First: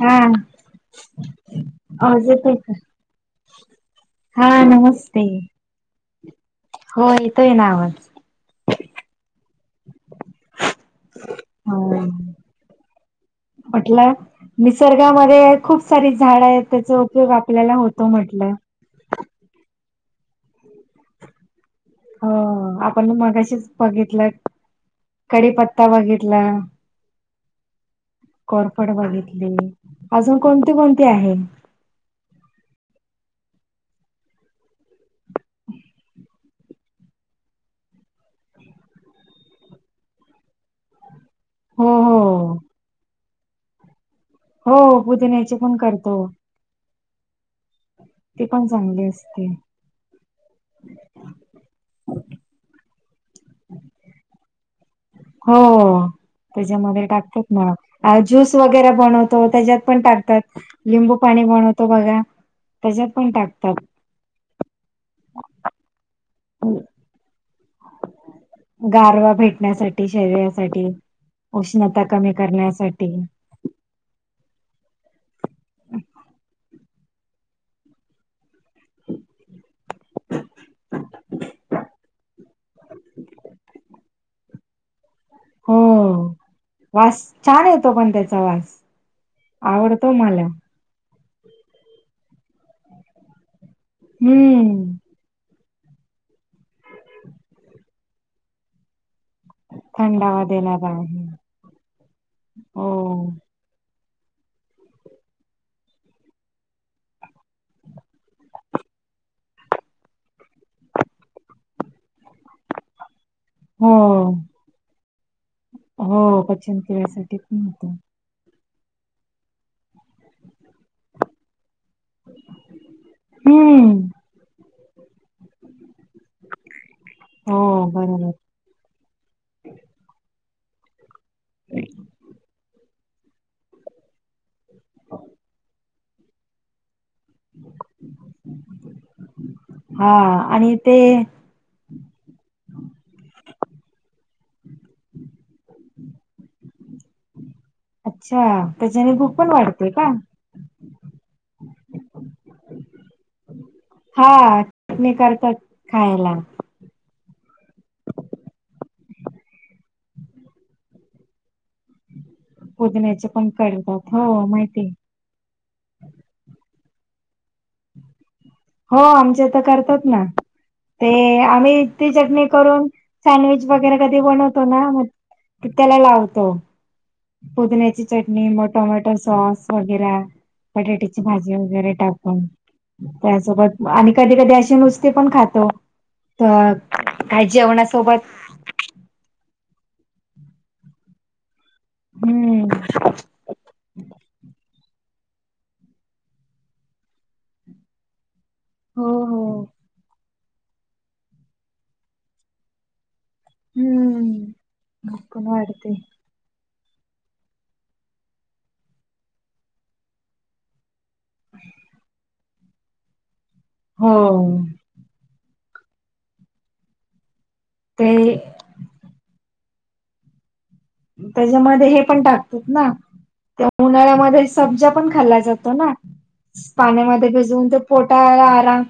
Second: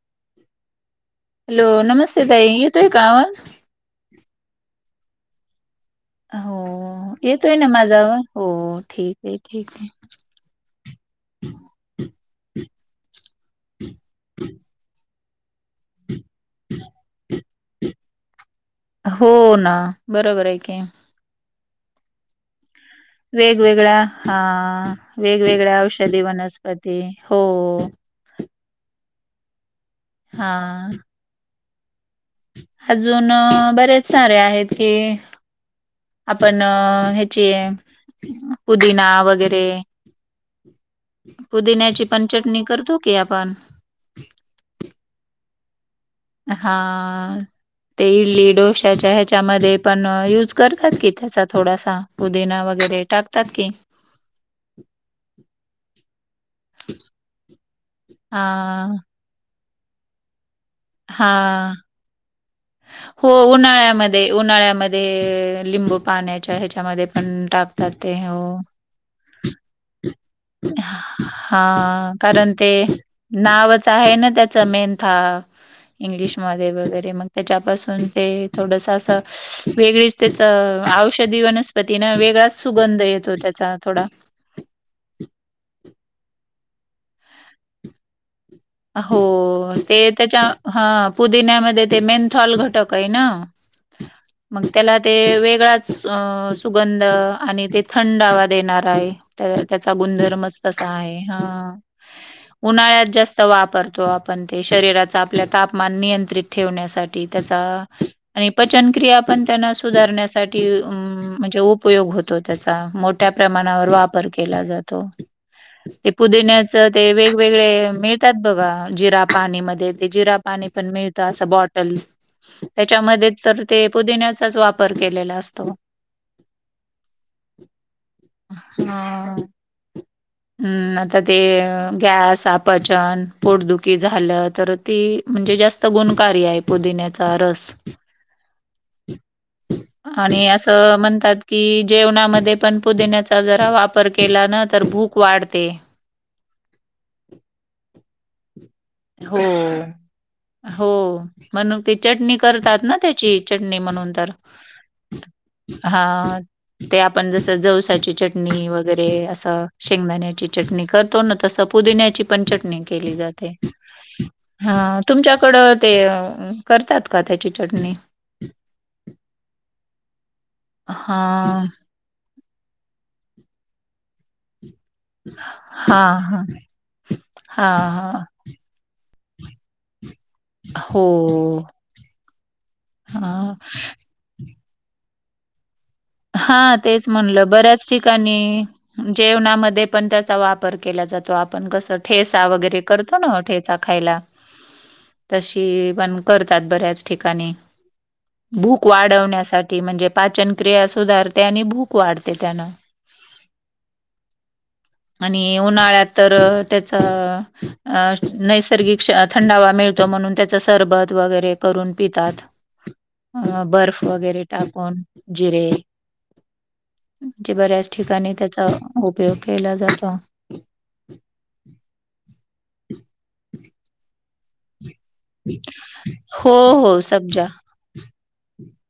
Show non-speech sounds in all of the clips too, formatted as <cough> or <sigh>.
हा हॅलो नमस्ते आवाज ताई येतोय का. आवाज? हा नमस्ते. हो येतोय ना माझा आवाज हो ठीक आहे ठीक आहे. म्हटलं निसर्गामध्ये खूप सारी झाड आहेत त्याचा उपयोग आपल्याला होतो म्हटलं. हो ना बरोबर आहे की. हो आपण मगाशीच वेगवेगळ्या बघितलं हा वेगवेगळ्या कडीपत्ता औषधी बघितला. वनस्पती हो. कोरफड बघितली अजून हा कोणती कोणती आहे? अजून बरेच सारे आहेत की. आपण ह्याची आहे पुदिना वगैरे हो पुदिन्याची पण चटणी करतो की आपण. हो पुदिण्याचे पण करतो. हा ते ती इडली पण चांगली डोश्याच्या असते. ह्याच्यामध्ये पण युज करतात की त्याचा थोडासा पुदिना वगैरे टाकतात की <inaudible> हो त्याच्यामध्ये टाकतात. मला ज्यूस हा वगैरे बनवतो त्याच्यात पण टाकत लिंबू हा पाणी बनवतो बघा त्याच्यात पण हो टाकतात उन्हाळ्यामध्ये, उन्हाळ्यामध्ये. म लिंबू पाण्याच्या ह्याच्यामध्ये पण टाकतात. ते हो गारवा भेटण्यासाठी. शरीरासाठी हा उष्णता कमी कारण ते करण्यासाठी नावच आहे ना त्याच मेनथा इंग्लिशमध्ये वगैरे मग त्याच्यापासून ते थोडस असं वेगळीच त्याचा औषधी वनस्पती ना वेगळाच सुगंध येतो त्याचा थोडा. हो वास- छान येतो पण त्याचा वास हो ते आवडतो त्याच्या मला. हा पुदिन्यामध्ये ते मेनथॉल घटक आहे ना. हम्म. मग त्याला ते वेगळाच, सुगंध आणि ते थंडवा देणारा तर त्याचा थंडावा गुधर्मच देणारा तसा आहे. हा उन्हाळ्यात हो जास्त वापरतो. आप- पण ते शरीराचा आपल्या तापमान नियंत्रित ठेवण्यासाठी त्याचा आणि पचनक्रिया पण त्यांना सुधारण्यासाठी. म्हणजे- उपयोग होतो. त्याचा मोठ्या प्रमाणावर हो वापर केला जातो. ते हो पुदिण्याच पचन ते क्रियासाठी पण होत वेगवेगळे मिळतात बघा जिरा पाणी म- जिरा पाणी पण मिळतं असं बॉटल त्याच्यामध्ये तर ते हम्म पुदिन्याचाच वापर केलेला असतो. हो बरोबर. हा हम् आता ते गॅसपचन पोर्दुकी झालं तर ती म्हणजे जास्त गुणकार्य आहे पुदिन्याचा रस हा आणि असं ते म्हणतात की जेवणामध्ये पण पुदिण्याचा जरा वापर केला ना तर भूक वाढते. अच्छा. त्याच्याने भूक हो पण वाढते का हो म्हण ते चटणी करतात ना त्याची. चटणी म्हणून तर हा चटणी करतात हा खायला ते आपण जसं जवसाची चटणी वगैरे असं शेंगदाण्याची चटणी करतो. तपू देण्याची- पुदिण्याचे पण करतात हो माहितीय हां, तुमच्याकडं ते करतात का त्याची चटणी हो आमच्या तर करतात ना ते हां, आम्ही चटणी करून सँडविच वगैरे कधी बन मग त त्याला हां, हां, लावतो हां, पुदिण्याची हां. चटणी टोमॅटो सॉस वगैरे हो. पटेटीची भाजी वगैरे टाकून हां, त्यासोबत आणि कधी कधी असे नुसते पण खातो तर हा तेच काय म्हणलं बऱ्याच जेवणासोबत ठिकाणी जेवणामध्ये पण त्याचा वापर केला जातो आपण कस ठेसा हम्म वगैरे करो ना ठेचा खायला तशी पण करतात बऱ्याच ठिकाणी भूक हो हो वाढवण्यासाठी म्हणजे पाचनक्रिया सुधारते आणि भूक वाढते त्यानं हम्म आणि भूकण वाढते उन्हाळ्यात तर त्याचा नैसर्गिक थंडावा मिळतो म्हणून त्याचं सरबत वगैरे करून पितात अ बर्फ हो वगैरे टाकून जिरे म्हणजे बऱ्याच ठिकाणी ते त्याचा उपयोग केला जातो. त्याच्यामध्ये हे पण टाकतात ना ते उन्हाळ्यामध्ये सब्जा पण खाल्ला जातो ना हो हो पाण्यामध्ये सब्जा भिजून ते पोटाला आराम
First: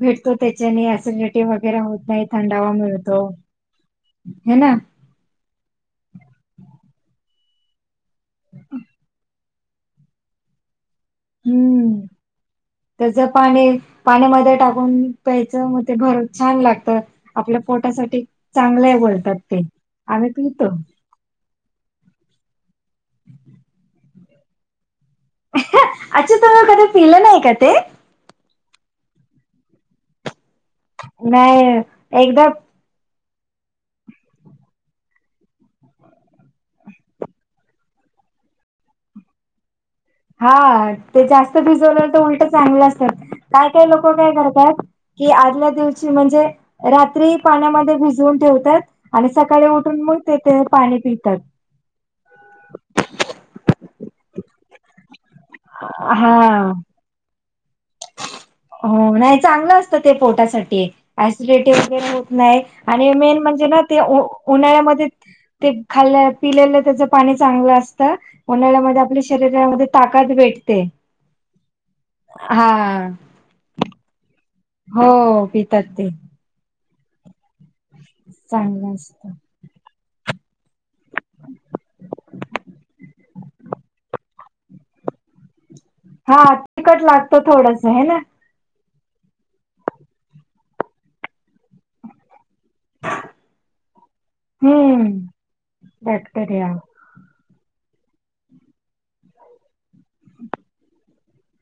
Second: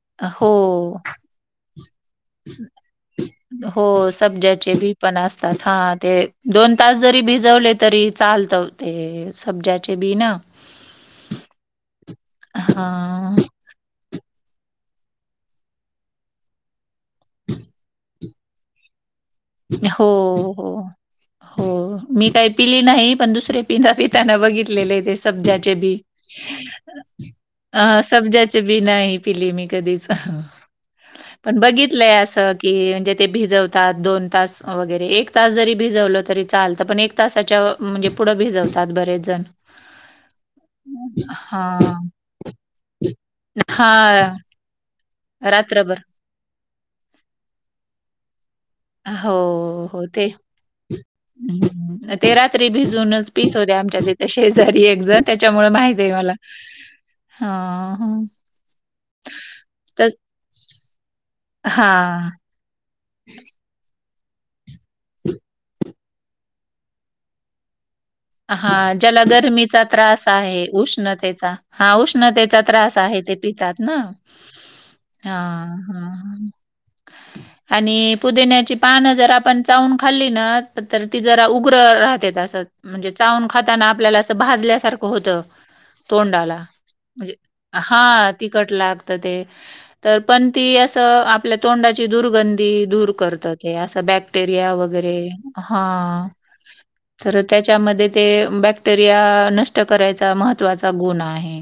भेटतो हो त्याच्याने सिडिटी वगैरे होत नाही थंडावा मिळतो हो हे सब्जाचे ना बी पण असतात हा ते दोन तास जरी भिजवले तरी चालतंय ते सब्ज्याचे बी ना हम्म हा त्याचे पाणी पाण्यामध्ये टाकून प्यायचं मग ते भर छान लागतं. आपल्या पोटासाठी चांगलं आहे बोलतात. ते हो आम्ही हो पितो हो मी काही पिली नाही पण दुसरे पिता पिताना बघितलेले ते सब्जा ते बी अच्छा तुम्ही कधी पिलं नाही का ते अ समजाचे बी नाही आहे पिली मी कधीचं पण नाही बघितलंय एकदा असं की म्हणजे ते भिजवतात दोन तास वगैरे एक तास जरी भिजवलं तरी चालतं पण एक तासाच्या म्हणजे पुढं भिजवतात बरेच जण हा ते जास्त हा भिजवलं तर उलटं चांगलं असतात काय काय हा लोक काय करतात. कि आदल्या रात्रभर दिवशी म्हणजे रात्री पाण्यामध्ये भिजून ठेवतात. आणि हो सकाळी उठून हो मग ते तेथे पाणी पितात हं, ते रात्री भिजूनच पीत होते आमच्या तथ शेजारी एक जण त्याच्यामुळे माहित आहे मला हा हा हा हो नाही चांगलं असतं तर ते पोटासाठी ऍसिडिटी वगैरे होत हां, नाही. आणि मेन म्हणजे ना ते उन्हाळ्यामध्ये ते खाल्लं पिलेलं त्याचं पाणी चांगलं असतं हा उन्हाळ्यामध्ये आपल्या ज्याला गरमीचा शरीरामध्ये त्रास ताकद आहे भेटते उष्णतेचा हा उष्णतेचा हा त्रास आहे ते पितात ना हो हां, पितात ते हां, हां. आणि पुदण्याची चांगलं पान असत जर आपण चावून खाल्ली ना तर ती जरा उग्र राहतेत असं म्हणजे चावून खाताना आपल्याला असं भाजल्यासारखं होतं. हा तोंडाला तिखट म्हणजे लागतो थोडस हे ना हा तिखट लागतं ते तर पण ती असं आपल्या तोंडाची दुर्गंधी ते दूर करत असं बॅक्टेरिया हम्म वगैरे हा बॅक्टेरिया परत त्याच्यामध्ये ते बॅक्टेरिया नष्ट करायचा महत्त्वाचा गुण आहे.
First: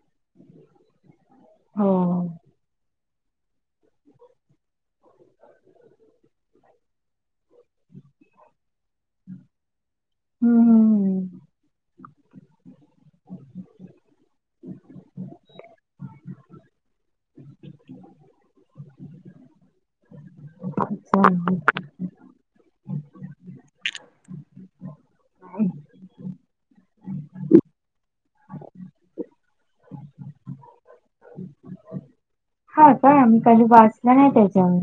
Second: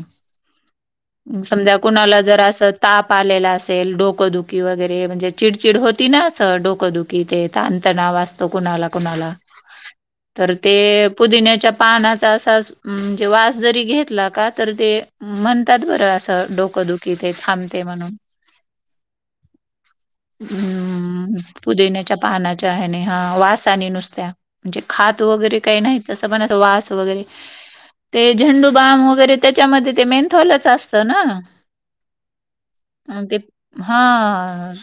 समजा हो कुणाला जर असं ताप आलेला असेल डोकंदुखी वगैरे म्हणजे चिडचिड होती ना असं डोकंदुखी ते तणातणाव कोणाला कोणाला तर हम्म ते हम्म पुदिन्याच्या पानाचा असा म्हणजे वास जरी घेतला का तर ते म्हणतात बरं असं डोकं दुखी ते थांबते म्हणून. अच्छा ह्म पुदिण्याच्या पानाच्या हेने हा वास आणि नुसत्या म्हणजे खात वगैरे काही नाही तसं पण वास वगैरे ते झेंडूबाम वगैरे त्याच्यामध्ये ते मेंथॉलच असतं ना हा का ते मी कधी वाचलं नाही हा त्याच्यावर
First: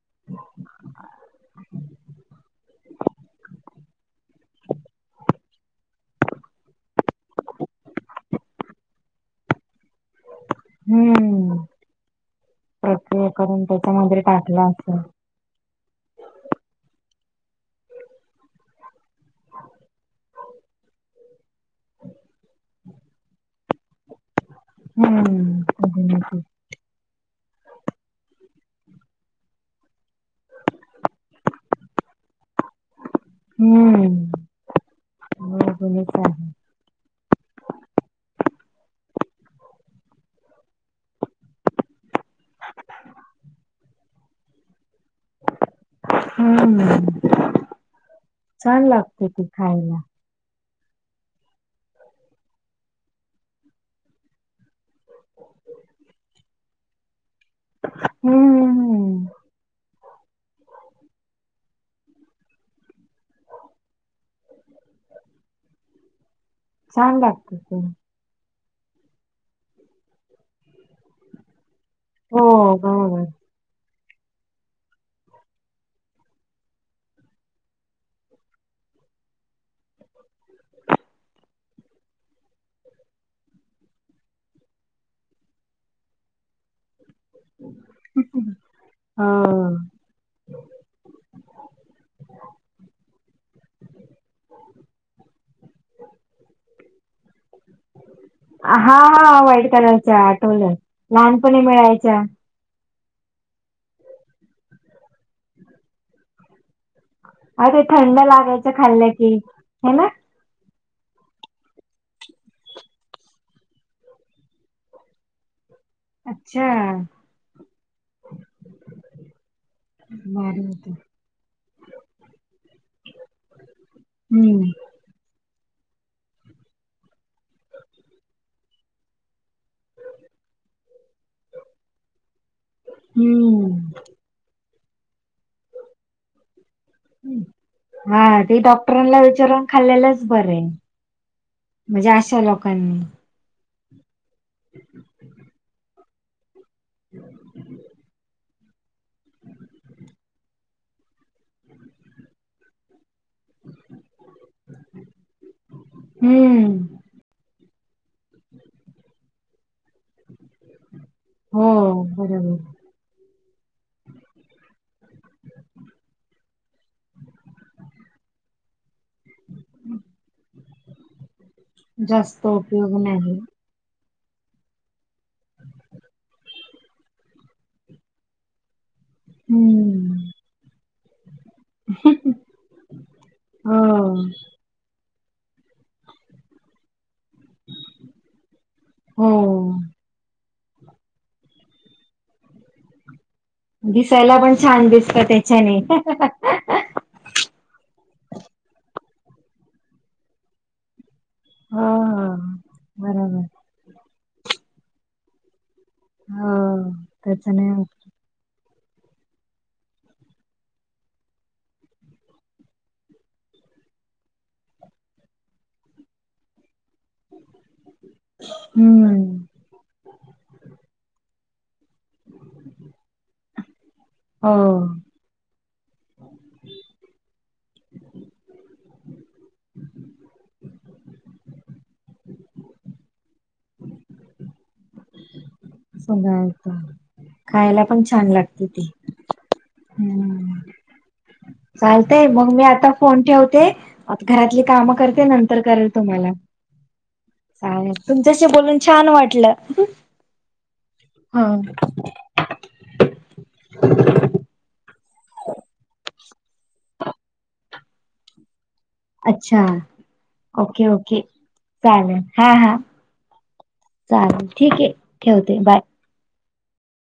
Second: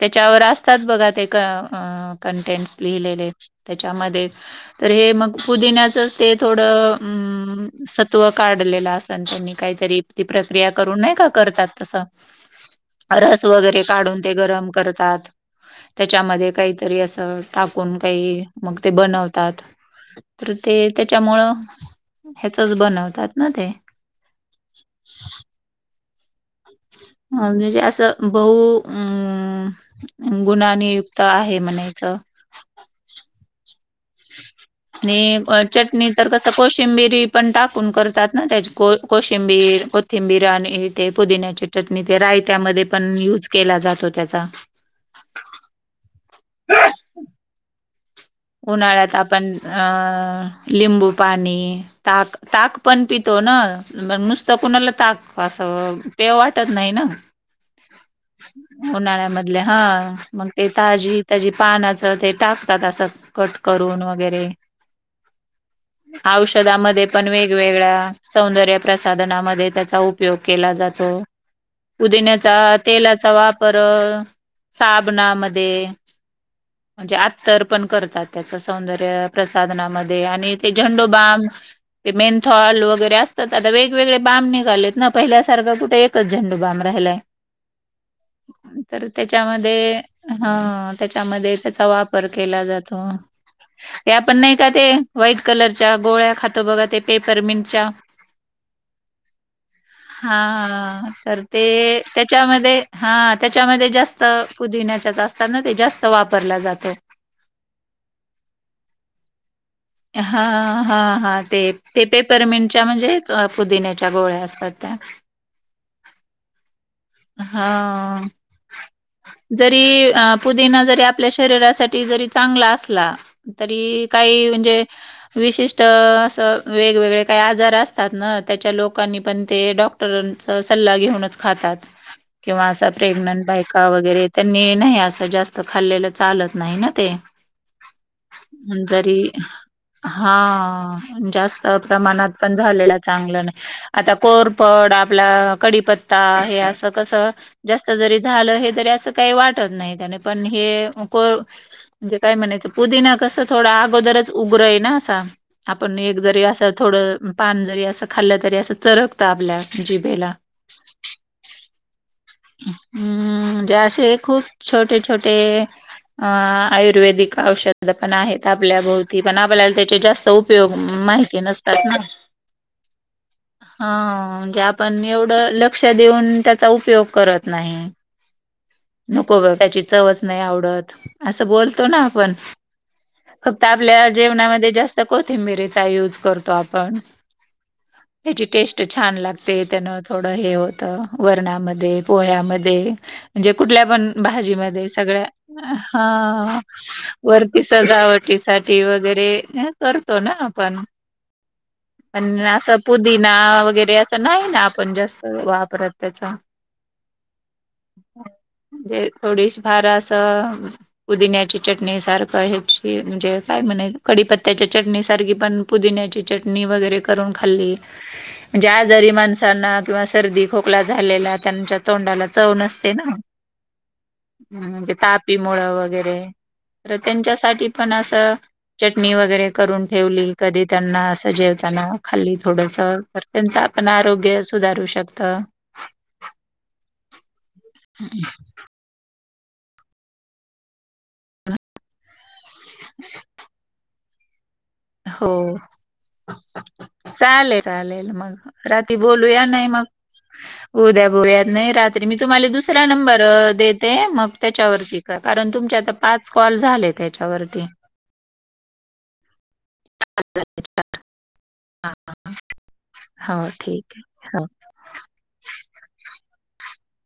त्याच्यावर असतात बघा ते कंटेंटस लिहिलेले त्याच्यामध्ये तर हे मग पुदिन्याचच ते थोडं सत्व काढलेलं असतं त्यांनी काहीतरी ती प्रक्रिया करून नाही का हम्म करतात तसं प्रक्रिया रस करून वगैरे काढून त्याच्यामध्ये ते टाकला गरम असेल करतात. त्याच्यामध्ये काहीतरी असं टाकून काही मग ते बनवत. तर ते त्याच्यामुळे ह्याचच बनवतात ना ते हम्म. अ म्हणजे असं बहु अम गुणा नियुक्त आहे म्हणायचं. हम्म. आणि चटणी अजूनच तर आहे. कसं कोशिंबीरी पण टाकून करतात ना त्याची को कोशिंबी कोथिंबीर आणि ते पुदिन्याचे चटणी ते रायत्यामध्ये पण युज केला जातो त्याचा. हम. उन्हाळ्यात आपण अ लिंबू पाणी. ताक ताक पण पितो ना मग नुसतं कुणाला ताक असं प्याव वाटत नाही ना. हम्म. हम्म. उन्हाळ्यामधले हा. मग ते ताजी त्याज पानाचं ते टाकतात असं. कट करून वगैरे औषधामध्ये छान पण लागते ते. वेगवेगळ्या. सौंदर्य प्रसाधनामध्ये त्याचा उपयोग केला जातो. हो उदिण्याचा बरोबर. तेलाचा वापर साबणामध्ये म्हणजे आत्तर् पण करतात त्याच सौंदर्य प्रसाधनामध्ये आणि ते झंडोबाम ते मेंथल वगैरे असतात आता वेगवेगळे बाम निघालेत ना पहिल्यासारखं कुठे एक कच झंडुबाम राहिलाय. तर हो. त्याच्यामध्ये हा त्याच्यामध्ये त्याचा वापर केला जातो. ते आपण नाही का ते व्हाईट कलरच्या गोळ्या खातो बघा ते पेपरमंटच्या. हा हा व्हाईट कलरच्या आठवलं. हा तर लहानपणी ते मिळायच्या. त्याच्यामध्ये. हा त्याच्यामध्ये जास्त पुदिण्या्याच्याच असतात ना ते जास्त वापरला जातो. अ ते थंड लागायचं खाल्लं की हे ना. हा हा हा ते ते पेपरमंटच्या म्हणजेच पुदिन्याच्या गोळ्या असतात त्या अच्छा. हा. जरी भारी पुदिना होत. जरी आपल्या शरीरासाठी जरी चांगला असला तरी काही हम्म. म्हणजे विशिष्ट असं वेगवेगळे काही आजार असतात ना त्याच्या लोकांनी पण ते डॉक् डॉक्टरांचा सल्ला घेऊनच खातात. किंवा असा प्रेग्नंट बायका हम्म. वगैरे त्यांनी नाही असं जास्त खाल्लेलं चालत नाही ना ते हा ते जरी डॉक्टरांना विचारून खाल्लेलंच हा बरंय. जास्त म्हणजे प्रमाणात अशा पण झालेला लोकांनी. चांगलं नाही आता कोरपड आपला कडीपत्ता हे अस. स जास्त जरी झालं हे जरी अस. का वाटत नाही त्या पण हे म्हणे काय म्हणायचं पुदिना कस थोडा अगोदरच उग्र आहे ना असा आपण एक जरी अस हम्म. थोडं पान जरी अस खाल्लं तरी असं चरकत आपल्या जिभेला. हो बरोबर. हम् म्हणजे असे खूप छोटे छोटे अ आयुर्वेदिक औषध पण आहेत आपल्या बह पण आपल्याला त्याचे जास्त उपयोग माहिती नसतात ना. जास्त उपयोग नाही ह म्हणजे आपण एवढं लक्ष देऊन त्याचा उपयोग. करत नाही. नको त्याची हम्म चवच नाही आवडत असं बोलतो ना आपण फक्त हो आपल्या जेवणामध्ये जास्त कोथिंबिरीचा यूज करतो आपण त्याची टेस्ट छान लागते हो त्यानं थोडं हे होतं वरणामध्ये पोह्यामध्ये- म्हणजे कुठल्या पण दिसायला पण छान भाजीमध्ये दिसत सगळ्या. त्याच्याने हो हं. वरती सजावटीसाठी वगैरे. करतो ना आपण? आणि असं पुदिना बरोबर वगैरे, असं नाही ना आपण जास्त वापरत. त्याचा. त्याच्या नाय. म्हणजे थोडीशी फार असं- पुदिन्याची चटणी सारखं ह्याची म्हणजे काय म्हणे? कढीपत्त्याच्या चटणी सारखी पण पुदिन्याची चटणी वगैरे करून खाल्ली. म्हणजे आजारी हम्म माणसांना किंवा सर्दी खोकला झालेल्या त्यांच्या - तोंडाला चव नसते ना. हो म्हणजे तापी मुळ वगैरे- तर त्यांच्यासाठी पण असं- चटणी वगैरे करून ठेवली. कधी त्यांना असं जेवताना खाल्ली थोडस- त्यांचं आपण आरोग्य सुधारू शकत. हं हं. खायला पण छान लागते ती. हम्म. चालतय मग मी आता फोन ठेवते घरातली काम करते. हो नंतर करेल तुम्हाला. चालेल. चालेल मग. तुमच्याशी बोलून राती छान बोलूया. वाटलं नाही मग- उद्या बोलूयात. ह नाही रात्री मी तुम्हाला दुस- ऱ्या नंबरवर देते. मग त्याच्यावरती क कारण तुमचे आता पाच कॉल झाले तते. च्यावरती. अच्छा. Okay okay. हा. चालेल हा हा. हो ठीक आहे. ह. चालेल ठीक आहे ठेवते बाय.